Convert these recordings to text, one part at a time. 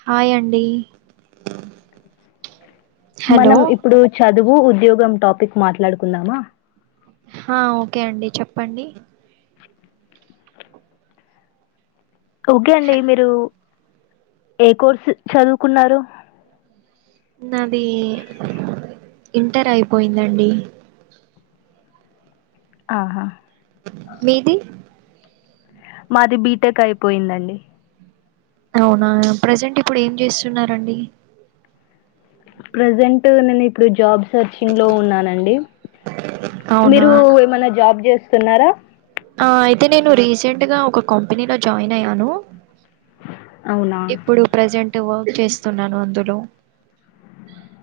Hi అండి hello మనం ఇప్పుడు చ దువు, ఉద్యోగం టాపిక్ మాట్లాడుకుందామా హా ఓకే అండి చెప్పండి ఓకే అండి మీరు ఏ కోర్సు చదువుకున్నారు నాది ఇంటర్ అయిపోయిందండి ఆహా మీది మాది బీ టెక్ అయిపోయిందండి అవునా ప్రజెంట్ ఇప్పుడు ఏం చేస్తున్నారండి ప్రజెంట్ నేను ఇప్పుడు జాబ్స్ సెర్చింగ్ లో ఉన్నానండి అవునా మీరు ఏమన్న జాబ్ చేస్ తిన్నార ఆ అయితే నేను రీసెంట్ గా ఒక కంపెనీలో జాయిన్ అయ్యాను అవునా? ఇప్పుడు ప్రెజెంట్ వర్క్ చేస్తున్నాను అందులో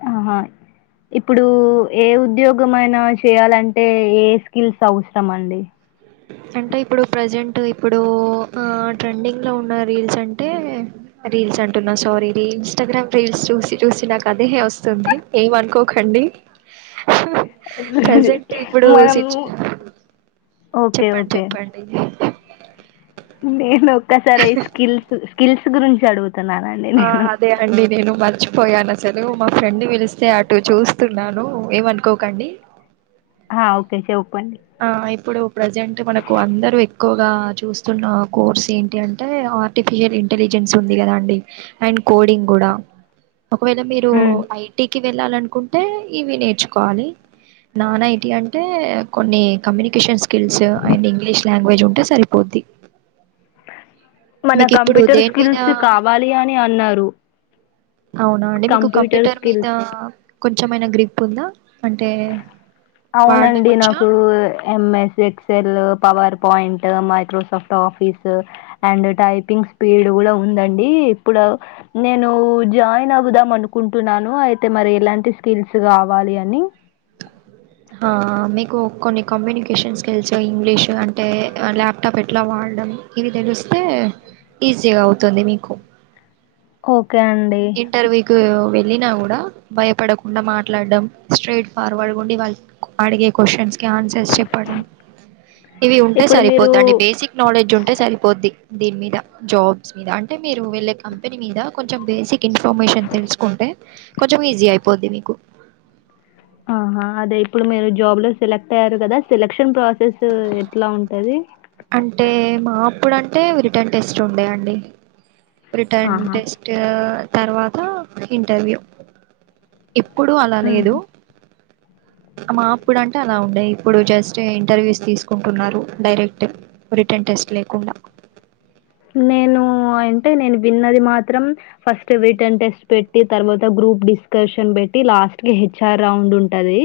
ఆహా ఇప్పుడు ఏ ఉద్యోగం అయనా చేయాలంటే ఏ స్కిల్స్ అవసరం అండి అంటే ఇప్పుడు ప్రజెంట్ ఇప్పుడు ఆ ట్రెండింగ్ లో ఉన్న రీల్స్ అంటే రీల్స్ అంటున్నా సారీ ఇన్స్టాగ్రామ్ రీల్స్ చూసి చూసి నాకు అదే వస్తుంది ఏమనుకోకండి ప్రజెంట్ ఇప్పుడు సిచు [unintelligible] ఓకే చెప్పండి ఓకే చెప్పండి నేను [unintelligible] రే స్కిల్స్ స్కిల్స్ గురించి అడుగు ఆ అదే అండి నేను మర్ ర్చిపోయాను అసలు మా ఫ్రెండ్ పిలిస్తే అటు చూస్తున్నాను ఏమనుకోకండి ఆ ఓకేే చెప్ ఆ ఇప్పుడు ప్రజెంట్ మనకు అందరు ఎక్కువగా చూస్తున్న కోర్స్ ఏంటి అంటే ఆర్టిఫిషియల్ ఇంటెలిజెన్స్ ఉంది కదా అండి అండ్ కోడింగ్ కూడా ఒకవేళ మీరు ఉమ్. ఐటీకి వెళ్ళాలనుకుంటే ఇవి నేర్చుకోవాలి నాన్నతే ఇ అంటే కొన్ని communications skills and English language ఉంటే సరిపోద్ది మన మీకు ఇప్పుడు కంప్యూటర్ దేని స్కిల్స్ మీద కావాలి అని అన్నారు అవునా అండి మీకు కంప్యూటర్ మీద కొంచం అయినా గ్రిప్ ఉందా అంటే వాడడం అవునండి వచ్చా నాకు MS Excel power point Microsoft office and typing speed కూడా ఉందండి ఇప్పుడు నేను జాయిన్ అవుదాం అనుకుంటున్నాను అయితే మరి ఎలాంటి స్కిల్స్ కావాలి అని ఆహా మీకు కొన్ని కమ్యూనికేషన్ స్కిల్స్ ఇంగ్లీషు అంటే ల్యాప్టాప్ ఎట్లా వాడడం ఇవి తెలిస్తే ఈజీగా అవుతుంది మీకు ఓకే అండి ఇంటర్వ్యూకి వె వెళ్ళిన కూడా భయపడకుండా మాట్లాడడండం స్ట్రేట్ ఫార్వర్డ్ ఉండి వాళ్ళు అడిగే క్వశ్చన్స్కి ఆన్సర్స్ చెప్పడం ఇవి ఉంటే ఇప్పుడు మీరు సరిపోదండి బేసిక్ నాలెడ్జ్ ఉంటే సరిపోద్ది దీని మీద జాబ్స్ మీద అంటే మీరు వెళ్ళే కంపెనీ మీద కొంచెం బేసిక్ ఇన్ఫర్మేషన్ తెలుసుకుంటే కొంచెం ఈజీ అయిపోద్ది మీకు ఆహా అదే ఇప్పుడు మీరు జాబ్ లో సెలెక్ట్ అయ్యారు కదా సెలెక్షన్ ప్రాసెస్ ఎట్లా ఉంటది అంటే మా అప్పుడు అంటే రిటర్న్ టెస్ట్ ఉండేయండి రిటర్న్ ఆహా టెస్ట్ తర్వాత ఇంటర్వ్యూ ఎప్పుడు అలా ఉమ్. లేదు మా అప్పుడు అంటే అలా ఉండే ఇప్పుడు జస్ట్ ఇంటర్వ్యూస్ తీసుకుంటున్నారు డైరెక్ట్ రిటర్న్ టెస్ట్ లేకుండా నేను అంటే నేను విన్నది మాత్రం ఫస్ట్ రీటర్న్ టెస్ట్ పెట్టి తర్వాత గ్రూప్ డిస్కషన్ పెట్టి లాస్ట్ క హెచ్ఆర్ రౌండ్ ఉంటంది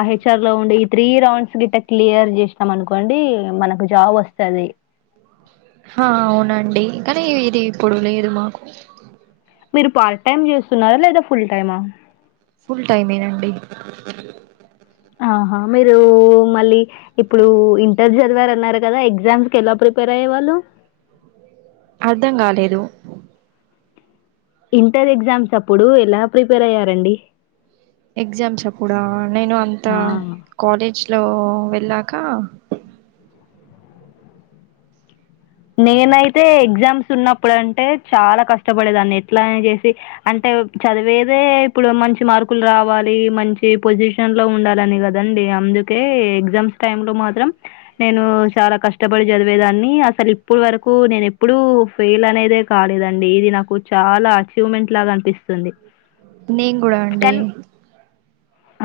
ఆ హెచ్ఆర్ రౌండ్ ఈ త్రీ రౌండ్స్ గి క్లియర్ చేసినాం అనుకోండి మనకు జాబ్ వస్తుంది ఆ అవునండి కానీ ఇది ఇప్పుడు లేదు మాకు మీరు పార్ట్ టైమ్ చేస్తున్నారా లేదా ఫుల్ టైమా ఫుల్ టైమేనండి ఆహా మీరు మళ్ళీ ఇప్పుడు ఇంటర్ చదివారన్నారు కదా ఎగ్జామ్స్కి ఎలా ప్రిపేర్ అయ్యేవాళ్ళు అర్ధం కాలేదు ఇంటర్ ఎగ్జామ్స్ అప్పుడు ఎలా ప్రిపేర్ అయ్యారండి ఎగ్జామ్స్ అప్పుడా నేను అంత ఆ! కాలేజ్ హ లో వెళ్ళాక నేనైతే ఎగ్జామ్స్ ఉన్నప్పుడు అంటే చాలా కష్టపడేదాన్ని ఎట్లా చేసి అంటే చదివేదే ఇప్పుడు మంచి మార్కులు రావాలి మంచి పొజిషన్ లో ఉండాలని కదండి అందుకే ఎగ్జామ్స్ టై లో మాత్రం నేను చాలా కష్టపడి చదివేదాన్ని అసలు ఇప్పుడు వరకు నేన ఎప్పుడూ ఫెయిల్ అనేదే కాలేదండి ఇది నాకు చాలా అచీవ్మెంట్ లాగా అనిపిస్తుంది నేం కూడా అండి కానీ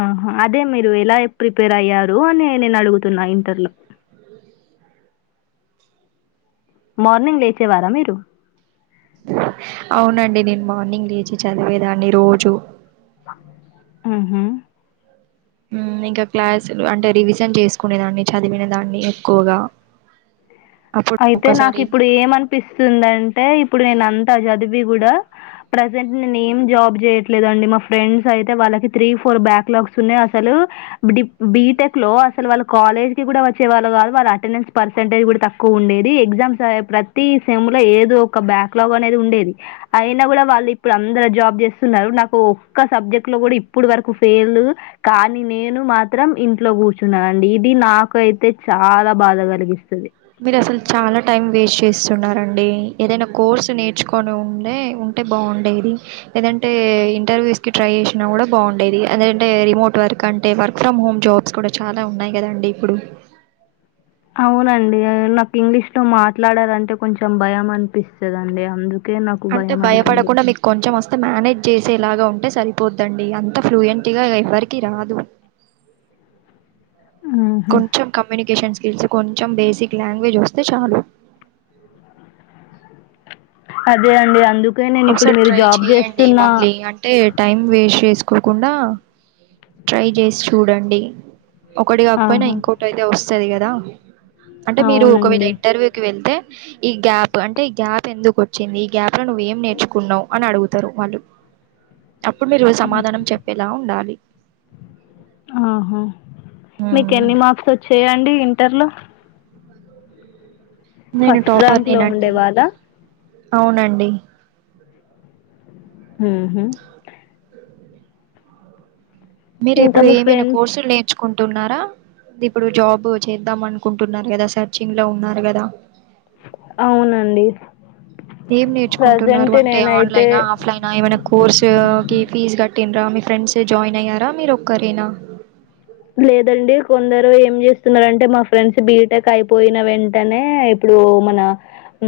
ఆహా అదే మీరు ఎలా ప్రిపేర్ అయ్యారు అని నేను అడుగుతున్నా ఇంటర్లో మార్నింగ్ లేచేవారా మీరు అవునండి నేను మార్నింగ్ లేచి చదివేదాన్ని రోజు ఆహ ఇంకా క్లాసులు అంటే రివిజన్ చేసుకునేదాన్ని చదివినదాన్ని ఎక్కువగా అప్పుడు అయితే నాకు ఒక్కసారి ఇప్పుడు ఏమనిపిస్తుందంటే ఇప్పుడు నేను అంత చది దివి కూడా ప్రసెంట్ నేన్ ఎం జాబ్ చేయట్లేలేదండి మా ఫ్రెండ్స్ అయితే వాళ్ళకి త్రీ ఫోర్ బ్యాక్లాగ్స్ ఉన్నాయి అసలు డీ బీటెక్ లో అసలు వాళ్ళ కాలేజ్ కి కూడా వచ్చే వాళు కాదు వాళ్ళ అటెండెన్స్ పర్సంటేజ్ కూడా త ఎక్కువ ఉండేది ఎగ్జామ్స్ ప్రతి సెమ్ లో ఏదో ఒక బ్యాక్లాగ్ అనేది ఉండేది అయినా కూడా వాళ్ళు ఇప్పుడు అందరు జాబ్ చేస్తున్నారు నాకు ఒక్క సబ్జెక్ట్ లో కూడా ఇప్పుడు వరకు ఫెయిల్ కానీ నేను మాత్రం ఇంట్లో కూర్చున్నా అండి ఇది నాకు అయితే చాలా బాధ కలిగిస్తుంది. మీరు అసలు చాలా టైం వేస్ట్ చేస్తున్నారండి ఏదైనా కోర్సు నేర్చుకొని ఉండే ఉంటే బాగుండేది ఏదంటే ఇంటర్వ్యూస్ కి ట్రై చేసినా కూడా బాగుండేది ఎందటే రిమోట్ వర్క్ అంటే వర్క్ ఫ్రమ్ హోమ్ జాబ్స్ కూడా చాలా ఉన్నాయి కదండి ఇప్పుడు అవునండి నాకు ఇంగ్లీష్ లో మాట్లాడాలంటే కొంచెం భయం అనిపిస్తుదండి అందు అంటే భయపడకుండా మీకు కొంచెం వస్తు మేనేజ్ చేసేలాగా ఉంటే సరిపోద్దండి అంత ఫ్లూయెంట్గా ఎవ్వరికి రాదు ఆహా! కొంచం కమ్యూనికేషన్స్ తెలిసి కొంచెం బేసిక్ లాంగ్వేజ్ వస్తే చాలు అదే అండి అందుక్ ఒకసారి ట్రై చేయండి మళ్ళీ అంటే టైం వేస్ట్ చేసుకో కోకుండా ట్రై చేసి చూడండి ఒకటి కాకపోయినా ఆహా! ఇంకోటి ఐతే వస్తుంది సరే కదా అంటే మీరు ఒకవేళ అవునండి. ఇంటర్వ్యూ కి వెళ్తే ఈ గ్యాప్ అంటే ఈ గ్యాప్ ఎందుకు వచ్చింది ఈ గ్యాప్ లో నువేమ్ ఏం నేర్చుకున్నావు అని అడుగుతారు వాళ్ళు అప్పుడు మీరు సమాధానం చెప్పేలా ఉండాలి ఆహా మీకు ఎన్ని మార్క్స్ వచ్చాయండి ఇంటర్లో? నేను ఫస్ట్ టాపర్ ర్యాంక్ లో ఉండే నేనండి వాళా అవునండి మ్మ్ హ్మ్మ్ మీరు ఇంకా ఇప్పుడు మీ ఏమైనా ఫ్రెండ్స్ కోర్సులు లు నేర్చ్కు కుంటున్నారా ఇప్పుడు జాబ్ చేద్దాం అనుకుంటున్నారు కదా సర్చింగ్ లో ఉన్నారు కదా అవునండి. ఏం నేర్చుకుంటున్నారు ప్రెజెంట్ అంటే నేనైతే ఆన్లైన్ ఆ ఆఫ్లైనా ఏమైనా కోర్సు కి ఫీజ్ కట్టిన్ రా మీ ఫ్రెండ్స్ జాయిన్ అయ్యారా మీరు ఒక్కరేనా? లేదండి కొందరు ఏం చేస్తున్నారంటే మా ఫ్రెండ్స్ బీటెక్ అయిపోయిన వెంటనే ఇప్పుడు మన ఉ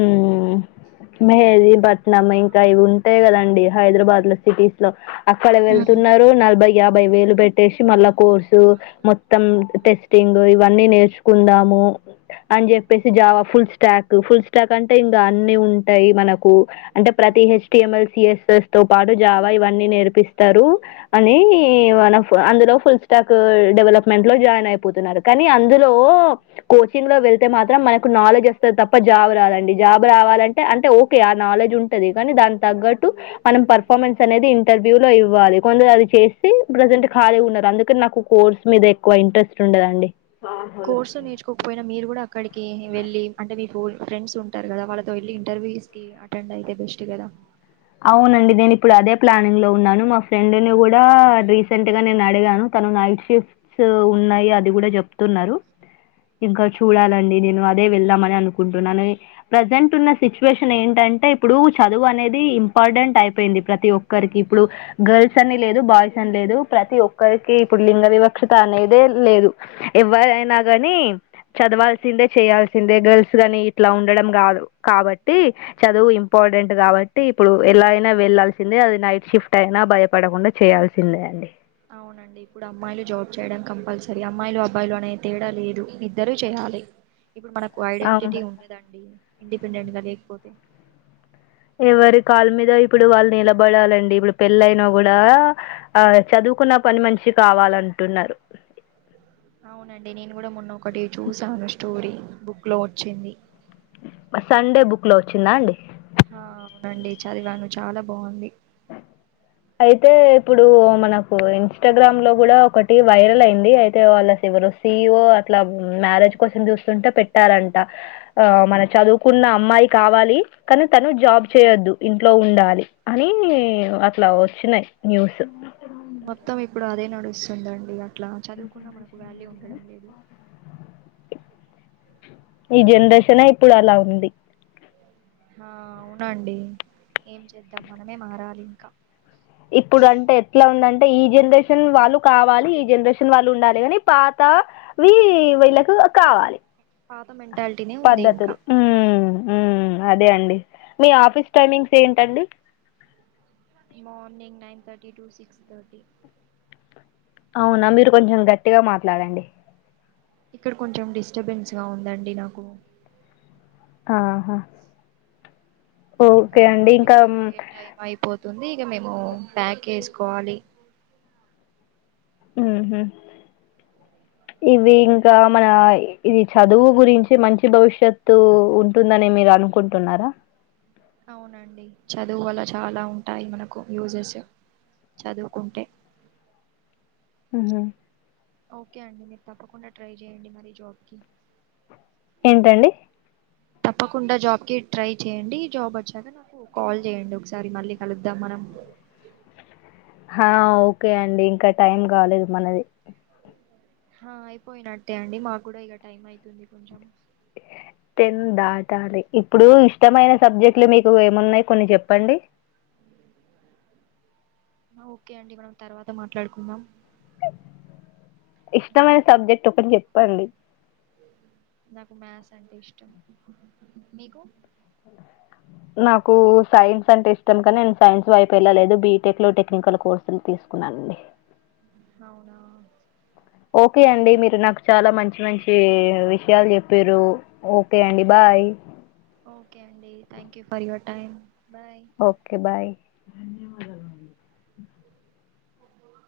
మెహేదిపట్నం ఇంకా ఇవి ఉంటాయి కదండి హైదరాబాద్ లో సిటీస్ లో అక్కడ మ్మ్. వెళ్తున్నారు నలభై యాభై వేలు పెట్టేసి మళ్ళా కోర్స్ తు మొత్తం టెస్టింగ్ ఇవన్నీ నేర్చుకుందాము అని చెప్పేసి Java full stack full stack అంటే ఇంకా అన్ని ఉంటాయి మనకు అంటే ప్రతి హెచ్టిఎంఎల్ సిస్ఎస్ తో పాటు జావా ఇవన్నీ నేర్పిస్తారు అని మనం అందులో ఫుల్ స్టాక్ డెవలప్మెంట్ లో జాయిన్ అయిపోతున్నారు కానీ అందులో కోచింగ్ లో వెళ్తే మాత్రం మనకు నాలెడ్జ్ వస్తుంది తప్ప జాబ్ రాదండి జాబ్ రావాలంటే అంటే ఓకే ఆ నాలెడ్జ్ ఉంటంది కానీ దాని తగ్గట్టు మనం పర్ఫార్మెన్స్ అనేది ఇంటర్వ్యూ లో ఇవ్వాలి కొందరు అది చేసి ప్రెజెంట్ ఖాళీగా ఉన్నారు అందు కె నాకు కోర్స్ మీద ఎక్కువ ఇంట్రెస్ట్ ఉండదండి కోర్సు నేర్చుకోకపోయినా మీరు కూడా అక్కడికి వెళ్ళి అంటే మీ ఓల్డ్ ఫ్రెండ్స్ ఉంటారు కదా వాళ్ళతో వెళ్ళలి ఇంటర్వ్యూస్ కి అటెండ్ అయితే బెస్ట్ కదా అవునండి నేను ఇప్పుడు అదే ప్లానింగ్ లో ఉన్నాను మా ఫ్రెండ్ని కూడా రీసెంట్గా నేను అడిగాను తను నైట్ షిఫ్ట్స్ ఉన్నాయి అది కూడా చెప్తున్నారు ఇంకా చూడాలండి నేను అదే వెళ్దామని అనుకుంటున్నాను ప్రజెంట్ ఉన్న సిచ్యువేషన్ ఏంటంటే ఇప్పుడు చదువు అనేది ఇంపార్టెంట్ అయిపోయింది ప్రతి ఒక్కరికి ఇప్పుడు గర్ల్స్ అని లేదు బాయ్స్ అని లేదు ప్రతి ఒక్కరికి ఇప్పుడు లింగ వివక్షత అనేదే లేదు ఎవరైనా కాని చదవాల్సిందే చేయాల్సిందే గర్ల్స్ నీ ఇట్లా ఉండడం కాదు కాబట్టి చదువు ఇంపార్టెంట్ కాబట్టి ఇప్పుడు ఎలా అయినా వెళ్లాాల్సిందే అది నైట్ షిఫ్ట్ అయినా భయపడకుండా చేయాల్సిందే అండి అవునండి ఇప్పుడు అమ్మాయిలు జాబ్ చేయడం కంపల్సరీ అమ్మాయిలు అబ్బాయిలు అనే తేడా లేదు ఇద్దరూ చేయాలి మనకు ఐడెంటిటీ అవును. ఉండదండి ఇండిపెండెంట్ గా లేకపోతే, ఎవరి కాళ్ళ మీద ఇప్పుడు వాళ్ళు నిలబడాలండి, ఇప్పుడు పెళ్ళైనా కూడా ఆ చదువుకున్న పని మంచి కావాలంటున్నారు. అవునండి నేను కూడా మొన్న ఒకటి చూసాను స్టోరీ బుక్ లో వచ్చింది. సండే బుక్ లో వచ్చిందా అండి, ఆ అవునండి చదివాను చాలా బాగుంది. అయితే ఇప్పుడు మనకు ఇన్స్టాగ్రామ్ లో కూడా ఒకటి వైరల్ అయింది, అయితే వాళ్ళ ఎవరో సిఒ అట్లా మ్యారేజ్ కోసం చూస్తుంటే పెట్టాలంట ఆ మన చదువుకున్న అమ్మాయి కావాలి కానీ తను జాబ్ చేయొద్దు ఇంట్లో ఉండాలి అని, అట్లా వచ్చినాయి న్యూస్, మొత్తం ఇప్పుడు అదే నడుస్తుందండి. ఇట్లా చదువుకున్నా మనకు వ్యాల్యూ ఉండడం లేదు, ఈ జనరేషన్ నే ఇప్పుడు అలా ఉంది. ఆ అవునండి ఏం చేద్దాం, మనమే మారాలి ఇంకా ఇప్పుడు అంటే ఎట్లా ఉందంటే ఈ జనరేషన్ వాళ్ళు కావాలి, ఈ జనరేషన్ వాళ్ళు ఉండాలి కాని పాతవి వీళ్ళకి కావాలి. పాత మెంటాలిటీనే ఉంది పద్ధతులు ఇంకా ఉ ఉ అదే అండి మీ ఆఫీస్ టైమింగ్స్ ఏంటండి, morning nine thirty to six thirty అవునా మీరు కొంచెం గట్టిగా మాట్లాడండి ఇక్కడ కొంచెం డిస్టర్బెన్స్ గా ఉందండి, నాకు ఆహా ఇంకా ఓకే అండి ఇంకా ఆఫీస్ మ్, ఆయిపోయే టైం ఆయిపోతు, ఉంది ఇక మేము ప్యాక్ చేేసుకోవాలి, ఉహు ఇవి ఇంకా మన ఇది చదువు గురించి మంచి భవిష్యత్తు ఉంటుందని మీరు అనుకుంటున్నారా, అవునండి చదువు వల చాలా ఉంటాయి. మనకు యూజెస్ చదువుకుంటే, ఉహు ఓకే అండి మీరు తప్పకుండా ట్రై చేయండి, మరి జాబ్కి ఏంటండి తప్పకుండా జాబ్కిి ట్రై చేయండి జాబ్ వచ్చాక నాకు కాల్ చేయండి, ఒకసారి మళ్ళీ కలుద్దాం మనం హ ఓకే అండి ఇంకా టైం కాలేదు మనది, ఆ అయిపోయినట్టే అండి మాకు కూడా ఇక టైం అయితుంది. కొంచెం టెన్ దాటాలి ఇప్పుడు ఇష్టమైన సబ్జెక్ట్లు మీకు ఏన్ని ఉన్నాయి, కొన్ని చెప్పండి ఓకే అండి మనం తర్వాత మాట్లాడుకుందాం. అండీ నాకు మ్యాథ్స్ అంటే ఇష్టం నీకు, నాకు సైన్స్ అంటే ఇష్టం కానీ నేను సైన్స్ వైపు వెళ్ళలేదు బీటెక్ లో టెక్నికల్ కోర్సులు తీసుకున్నానండి. అవునా ఓకే అండి మీరు నాకు చాలా మంచి మంచి విషయాలు చెప్పిరు. ఓకే అండి thank you for your time bye okay bye